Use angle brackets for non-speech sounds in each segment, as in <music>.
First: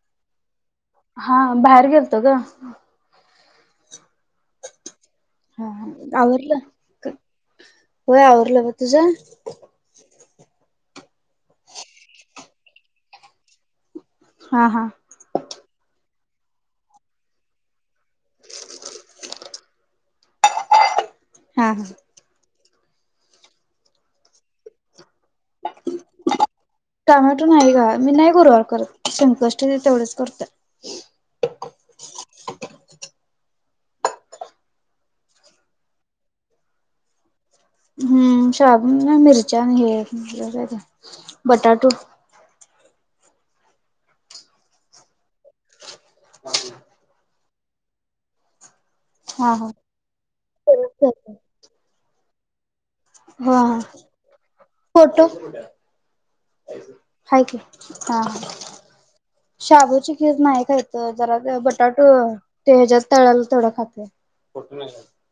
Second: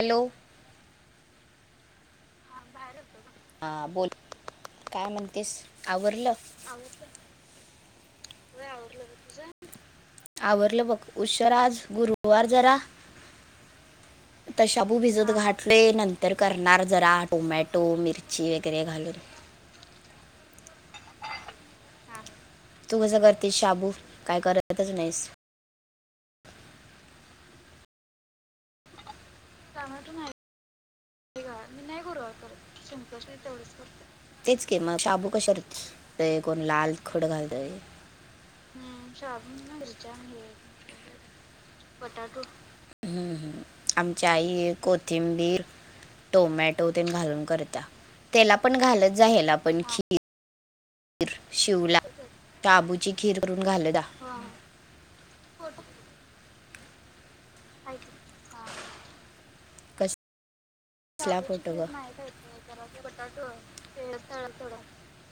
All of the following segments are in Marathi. हॅलो. हां,, बाहेर गेलतो ग. हां,, बोल काय म्हण. हा,, आवरलं,,, होय आवरलं ब,,, तुझं? आवरलं बग,, उशेर आज, गुरुवार जरा. आता हा हा. शाबू भिजत घाटलय,, नंतर करणार जरा, टोमॅटो मिरची वगैरे घालून. हा, हा. तू कसं करतेस शाबू? काय करतच नाहीस? टमॅटो नाही गं, मी नाही गुरुवार करत,, संक. तेवढंच करतोय. हे म नाही गूरूवार करत,, संकष्टी तेवढंच करऽ तेच की मग, शाबू कशावर कोण लाल तिखट घालतय, हम्, शाबू आनी मिरच्या हे बटाटूऽ तू, ह्म, आमच्या आई कोथिंबीर टोमॅटो तेन घालून करत्या, त्याला पण घालत जाई आपण खीर करत जा. शिवला, काबूची खीर हा करून हा घालत जा. फोटो,, हाय की, हा,, कसं शाबूची खीर नाही खाईत. तर जरा असला फोटो ग बटाटू,,, ते हच्यात तळलेला, तेवढा खातोय.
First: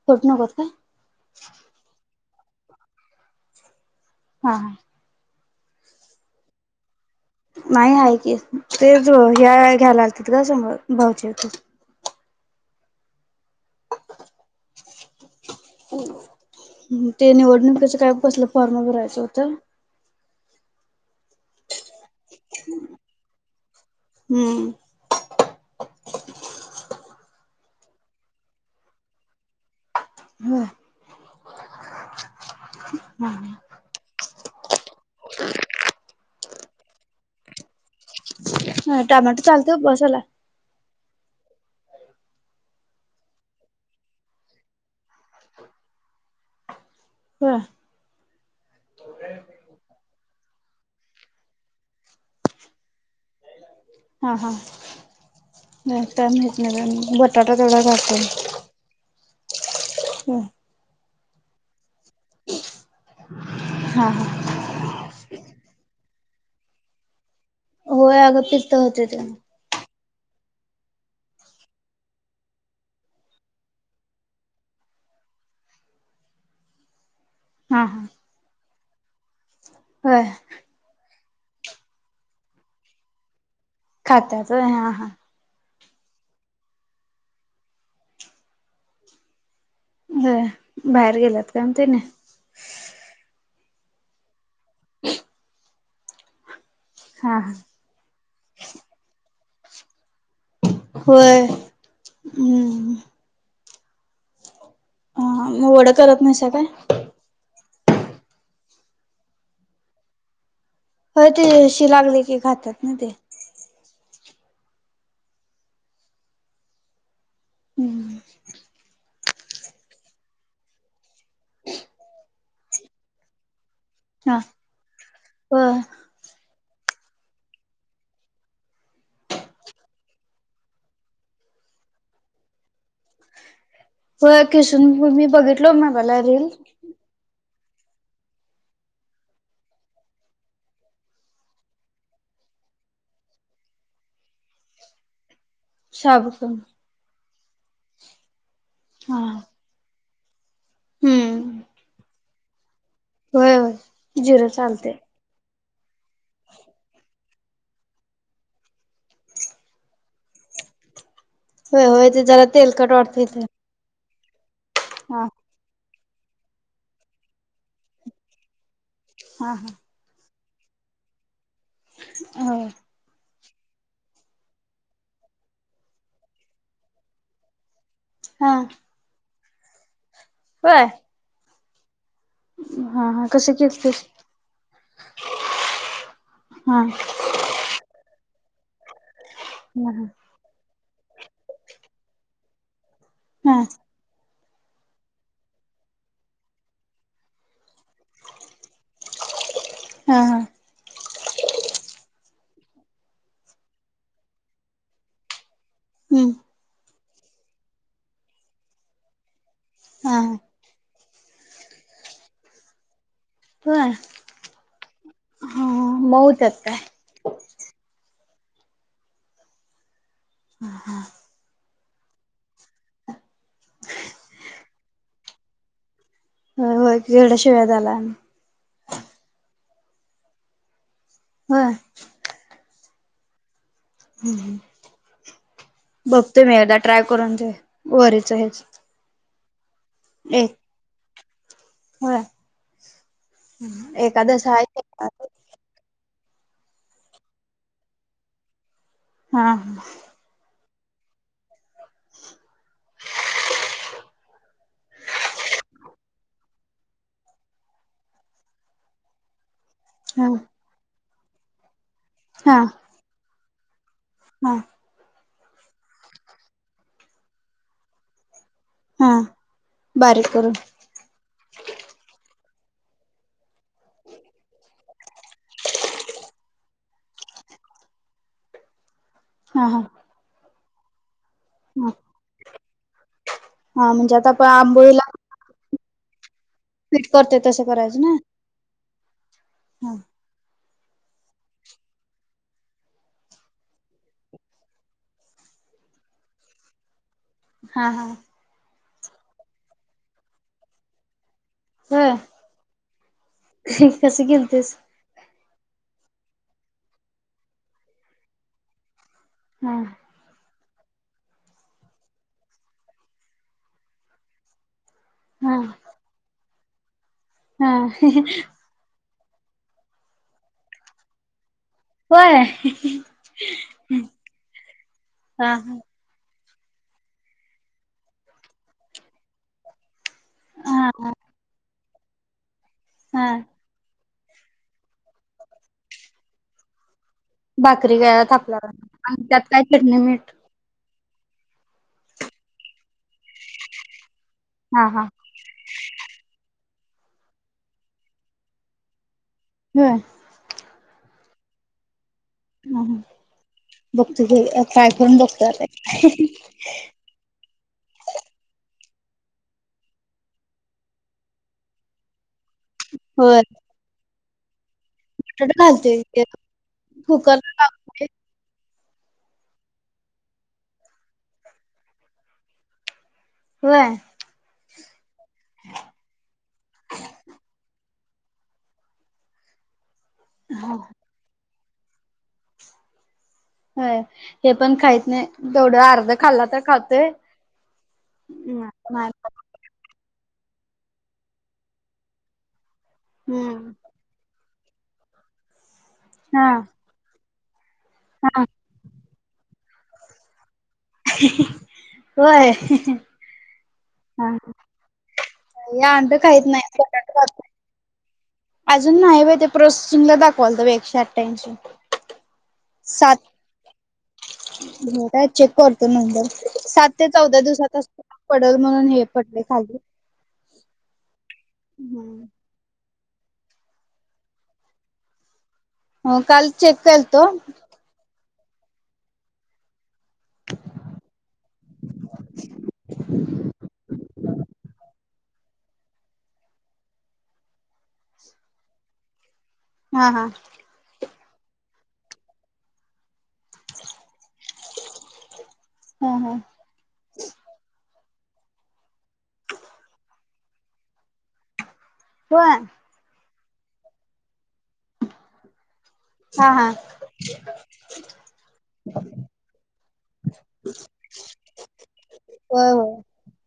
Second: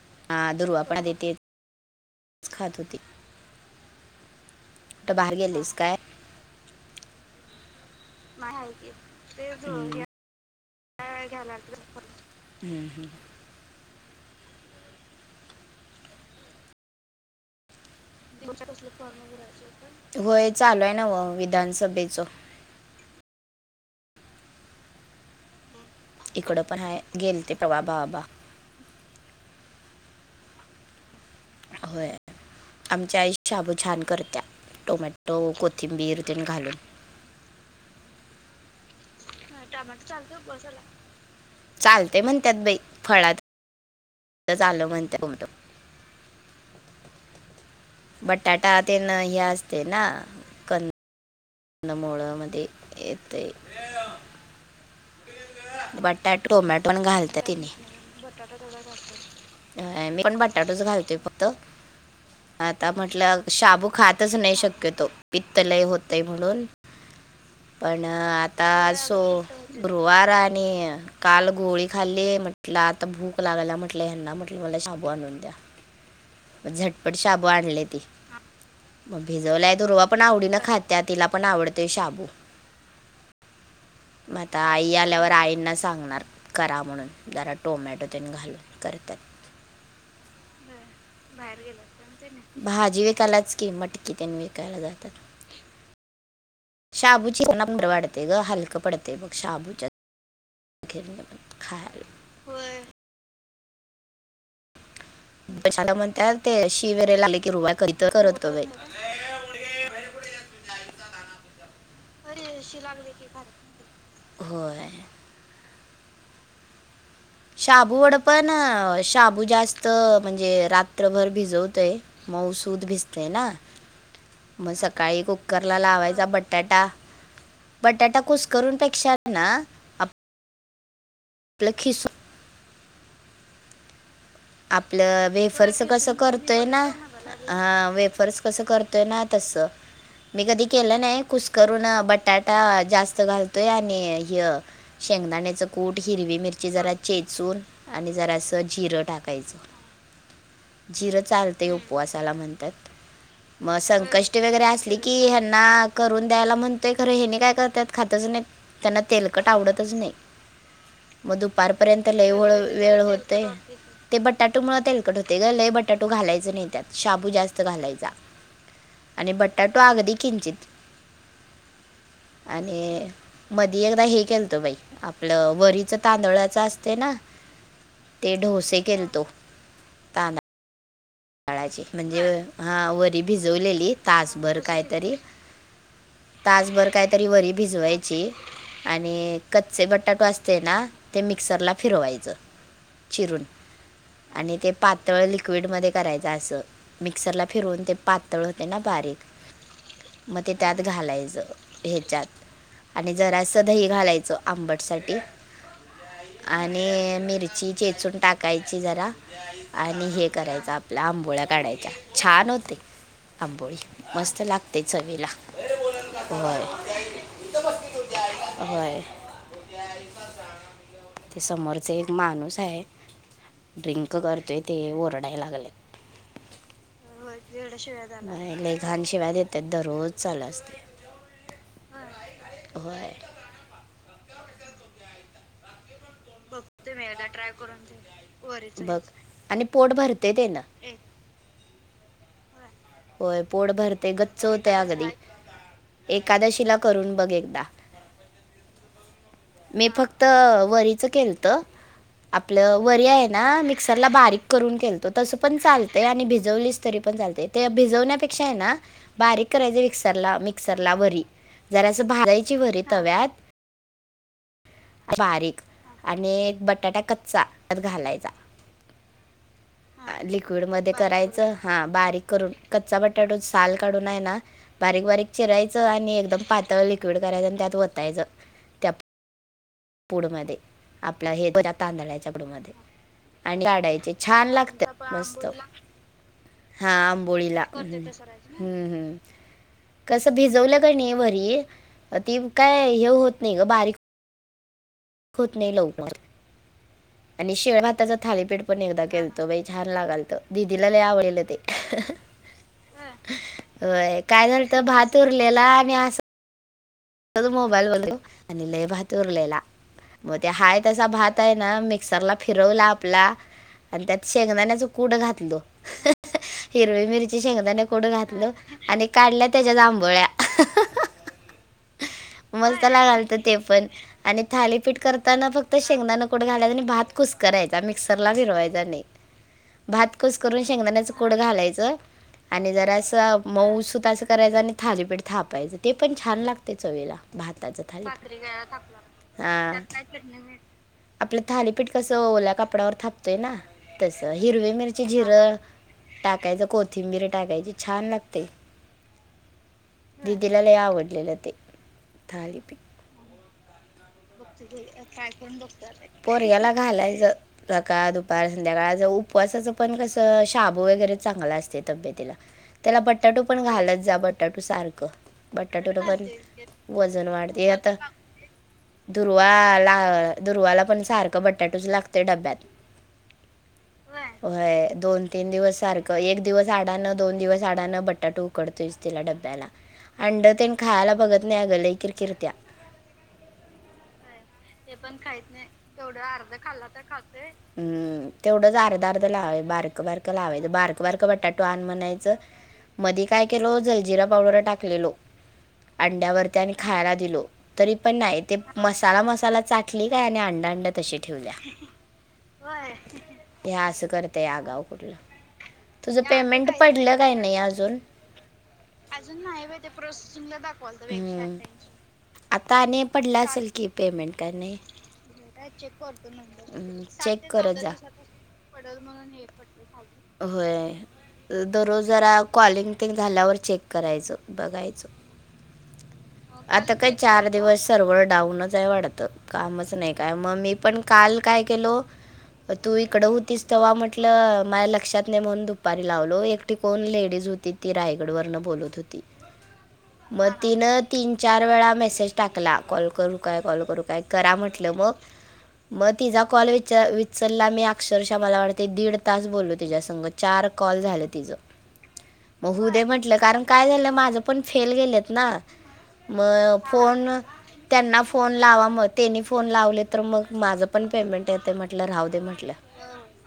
फोटो नकोत अं,, काय? दुर्वापणा आदि तेच खात हुती. हा, हा, कुट बाहेर गेलेस काय? नाही आहे की,, तेच हम्म, घ्यायला आलतीत ग समोर, भाऊजी होतीतऽ हम्म, हम् ते निवडणुकीच काय कसलं फॉर्म भरायचं होत. होय चालू आहे नव,, विधानसभेचऽ हम्म, इकडं पण आहे गेल ते तवा बाबा, <inaudible> होय आमच्या आई शाबू छान करत्या टोमॅटो कोथिंबीर तेन घालून. नाय, टमाट चालत उपवासाला चालत म्हणत्यात बाई फळात, त्या झालं म्हणत्य उलट, हो बटाटा तेन हे असतय ना त्यांना मोळा मध्ये येतय. हा, हा, नाही काय बटाटा माहित नाही बाई, बटाटा तेवढा घालतोय. अ, मी पण बटाटाच घालतेय फक्त आता म्हटलं शाबू हा हा खातच नाही शक्यतो, पित्त लय होतय म्हणून पण,, होय अगं आता पित्त होते ते असो, गुरुवार आणिऽ काल गोळी खाल्ली म्हटलं आता भूक लागाला म्हटल ह्यांना म्हटलं मला शाबू आणून द्या, म झटपट शाबू हा आणले ती, हा मग भिजवलाय दुरवा पण होय आवडी न खात, त्या तिला पण आवडतोय शाबू मग खात्यात आता होय हा आई हा आल्यावर आईंनाच, सांगणार करा म्हणून जरा टोमॅटो तेन घालून करतात, व्हय बाहेर गेलात काय ते ने? भाजी विकायलाच की मटकी त्यांनी विकायला जातात. हा शाबूची हा नंबरं वाढते ग हलकं पडतय बग शाबूच्या घेरल होय खाय, व्हय <unintelligible> हम्म हा मग वडं कशाला करत म्हणत्यात नाहीसा ते काय शि वेरे जाले की रुवा करीत त करतवे <inaudible> हो ते शी लागली की खातात ना ते? होय. शाबू वड पण शाबू जास्त म्हणजे रात्रभर भिजवतय मऊसूद भिजतय ना, हा मग सकाळी होय कुकरला लावाय बटाटा बटाटा कुसकरून पेक्षा हे ना म्हंटलं किसून होय किसून आपलं मी बघितलो वेफर्स च कसं मोबाईलला रील करतोय ना? हा वेफर्स कसं करतोय ना तस मी कधी केलं नाही कुसकरून, बटाटा जास्त घालतोय आणि ह्य शेंगदाण्याचं कूट हिरवी साबुदाणा मिरची जरा चेचून आणि जरास जिरं टाक हा टाकायच, जिरं हम्म चालतय उपवासाला म्हणत्यात. होय होय मग संकष्टी जिरं वगैरे चालतंय असली की ह्यांना करून द्यायला म्हणतय खरं हे नी काय करतात खातच नाही. त्यांना तेलकट आवडतच नाही. मग होय होय दुपारपर्यंत ते लय जरा वेळ तेलकट वेळ वाटतय होते की ते बटाटू मुळ तेलकट होते ग! लय बटाटो घालायच नाही त्यात शाबू जास्त घालायचा. आणि हा हा बटाटो अगदी किंचित होय आणि मधी एकदा हे केलत बाई आपलं वरीच तांदळाच असते ना? ते हा ढोसे केलतो तांद व्हय. ळाचे म्हणजे हा वरी कसं भिजवलेली केलतीस तासभर कायतरी हा तासभर कायतरी वरी भिजवायची आणि कच्चे हा बटाटो अस ते ना, ते मिक्सरला फिरवायचं, चिरून हा आणि ते पातळ लिक्विड मध्ये करायच अस मिक्सरला फिरून ते पातळ होते ना बारीक हा म हा ते त्यात घालायचं ठेच्यात आणि जरासं दही घालायचं, आंबट साठी हम्म. आणि मिरची चेचून टाकायची जरा आणि हा हे करायचं आप आंबोळा्या काढायच्या छान होते. आंबोळी होय मस्त लागते चवीला हा मऊ होत्यात वय काय होय. <inaudible> <unintelligible> ते समोरचा एक माणूस आहे ड्रिंक करतोय ते ओरडायला लागले. हो-होय केवडाशिवाे द्याला लेय घाण शिव्या देतात दररोज चालू असते. व्हय होय हम्म हम्म बघतो मी एकदा ट्राय करून ते वरीच हेच बघ आणि पोट भरतेय एक तेन होय. होय पोट भरतय गच्च एकादस आहे व्हते अगदी, एकादशीला करून बघ एकदा हा मी फक्त वरीचं केलंत. <inaudible> आपलं वरी आहे ना मिक्सरला बारीक करून केलतो, तसं पण चालतंय आणि भिजवलीच तरी पण चालतंय त्या भिजवण्यापेक्षा आहे ना बारीक करायचं हा मिक्सरला-मिक्सरला वरी जरासं भाजायची वरी तव्यात हम्म बारीक आणि बटाटा कच्चा त्यात घालायचा हा बारीक करून लिक्विड मध्ये करायच हा बारीक करून कच्चा बटाटो साल काढून आहे ना बारीक बारीक चिरायचं आणि एकदम पातळ लिक्विड करायचं आणि त्यात वतायचं. त्या हा हा पुड मध्ये आपला हे ह तांदळाच्या पुड मध्ये आणि हा काडायचे म्हणजे आता आपण छान लागते आंबोळीला मस्त हा पीठ करतोय तसं आंबोळीला करायचं ना हम्म हम्म ह कसं भिजवलं का नाही वरी ती काय हे होत नाही ग बारीक. होत नाही लवकर आणि शेळ हा हा भाताचा थालीपेठ मी पण केलतो बाई एकदा छान लागालत दिदीला आवडेल ते होय होय कसं काय झालंत केलतीस तर भात उरलेला आणि अस आणि लय भात उरलेला हा मग ते हाय तसा भात आहे ना मिक्सरला फिरवला आपला आणि त्यात शेंगदाने कुट कुडं हा घातले हिरवी मिरची हा शेंगदाणे कुडं घातलो आणि काढल्या त्याच्या आबोळ्या होय मस्त लागालंत ते पण आणि थालीपीठ करताना हा फक्त हा शेंगदाण कु कुट घालायचा आणि भात कुस करायचा मिक्सरला फिरवायचा नाही. भात कुसकरून शेंगदाण्याच हा कुट घालायचं आणि जरा हा असं मऊ सुद्ध असं करायचं आणि थालीपीठ थापायचं ते पण छान लागते चवीला भाताच भाकरी थाली थापल्यावर आणि त्यात काय चटणी पिठ मीठ आपलं थालीपीठ कसं ओल्या कापडावर थापतोय ना तसं हिरवी हा हा मिरची झिर टाकायचं कोथिंबीर टाकायची छान लागते. होय दिदीला लय आवडलेलं ते थालीपीठ हा बघतो घे ट्राय करून बघतो आता पोरगयाला घालायचं. सकाळ दुपार संध्याकाळच उपवासाचं पण कस शाबू वगैरे चांगला असते तब्येतीला त्याला होय बटाटो पण घालत जा बटाटो सारखं बटाटा बटाटेट घालतोय ते पण वजन कुकरला वाढते आता लावतोय दुरवा ला दुर्वाला पण सारखं बटाटोच लागतं डब्यात. होय होय दोन तीन दिवस सारखं एक दिवस आडानं दोन दिवस अडानं बटाटू उकडतोयच तिला डब्याला अंड तने हा खायला बघत नाही अ गल किर किर्त्या होय ते पण खायत नाही तेवढं अर्ध खाल्ला तर खातं हम्म तेवढंच अर्धा लाववे बारक बार लावायचं बारक बारक बटाटो आण म्हणायचं मधे काय केलो जलजिरा पावडर टाकलेलो हा अंड्यावरती आणि खायला दिलो तरी पण हा नाहीत. मसालामसाला चाटली काय आणि अंड अंड तशी ठेवल्या होय ह असं करतय आगाव कुठली या अंड तुझं काहीत पेमेंट नाही पडलं काय नाही अजून? अजून नाही बा ते प्रोसेसिंग दाखवालत एकशे आठठाशी पडला असेल कि पेमेंट का नाही काय चेक करतो नंतर सात ते चौदा चेक दिवसात करत जा असतो पडल म्हणून हे पडले खाली होय दरोजरा कॉलिंग तेंग झाल्यावर चेक करायचं बघायचं हो काल चेक आता काय केलतो चार दिवस सर्वर डाऊनच आहे वाढत कामच नाही का मग मी पण काल काय केलो तू इकडं होतीस तर वा्हा म्हटलं माझ्या लक्षात म्हणून दुपारी लावलो एकटिकोण लेडीज होती ती रायगड वरन बोलत होती हम हा तिन तीन चार वेळा मेसेज टाकला कॉल करू काल करु काय काल करु काय करा म्हंटल ह मग ह तिचा काल चल्ला मी अक्षरशः मला वाटते दीड तास बोललो तिच्या संघ चार कॉल झालं तिचं होय मग हुदय म्हटलं कारण काय झालं माझं पण फेल गेलं ना म हा हा फोन त्यांना फोन लावा मग त्यांनी फोन लावले तर मग माझं पण पेमेंट येते म्हटलं राहू दे होय म्हटलं होय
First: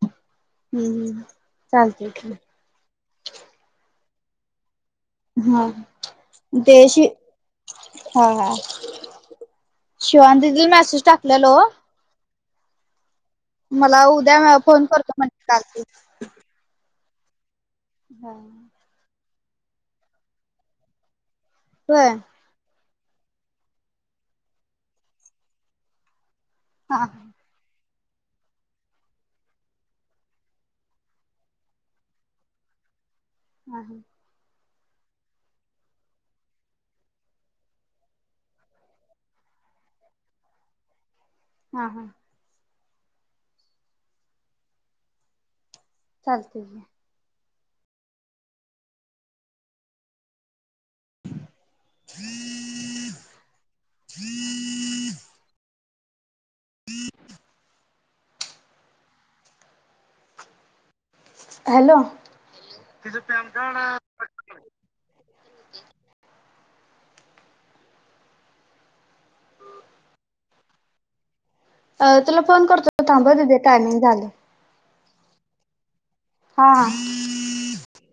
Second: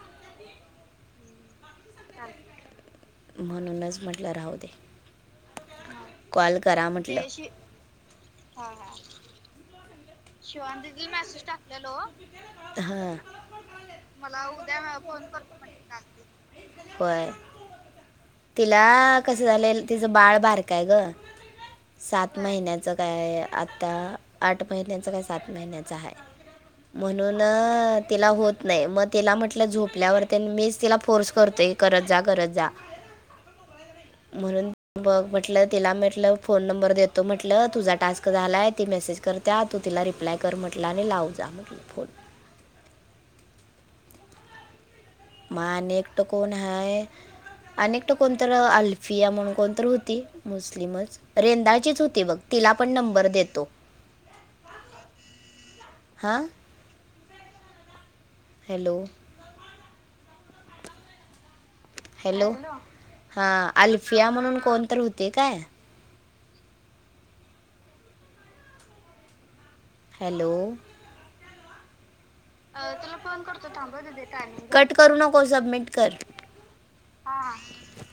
हम्म चालतलं म्हणूनच म्हटलं राहू दे हम कॉल करा म्हटले शिवांतीतील मेसेज टाकलेलो हा मला उद्या फोन करतो म्हणज काल होय होय तिला कसं झाले तिचं बाळ बार काय ग सात महिन्याच काय आता आठ महिन्याचं काय सात महिन्याचं आहे हा म्हणून हा तिला होत नाही मग तिला म्हटलं झोपल्यावरती मीच तिला फोर्स करतोय गरजा गरजा हम् हम् म्हणून बघ पट म्ह तिला म्हट फोन नंबर देतो म्हट तुझा टास्क झालाय ती मेसे करत त्या तो तिला रिप्लाय कर म्हटलं आणि लावू जा म्हटलं हा फोन हा माने एकटो कोण चालते आहे अनेकट कोणत अल्फिया म्हणून कोणत होती मुस्लिमच रेंदाळचीच होती बघ तिला पण नंबर देतो हा हॅलो हॅलो हॅलो हा अल्फिया म्हणून कोण तर होते काय हॅलो अ तुला फोन करतो थांब ते टायमिंग झालं कट करू नको सबमिट कर हा हा हा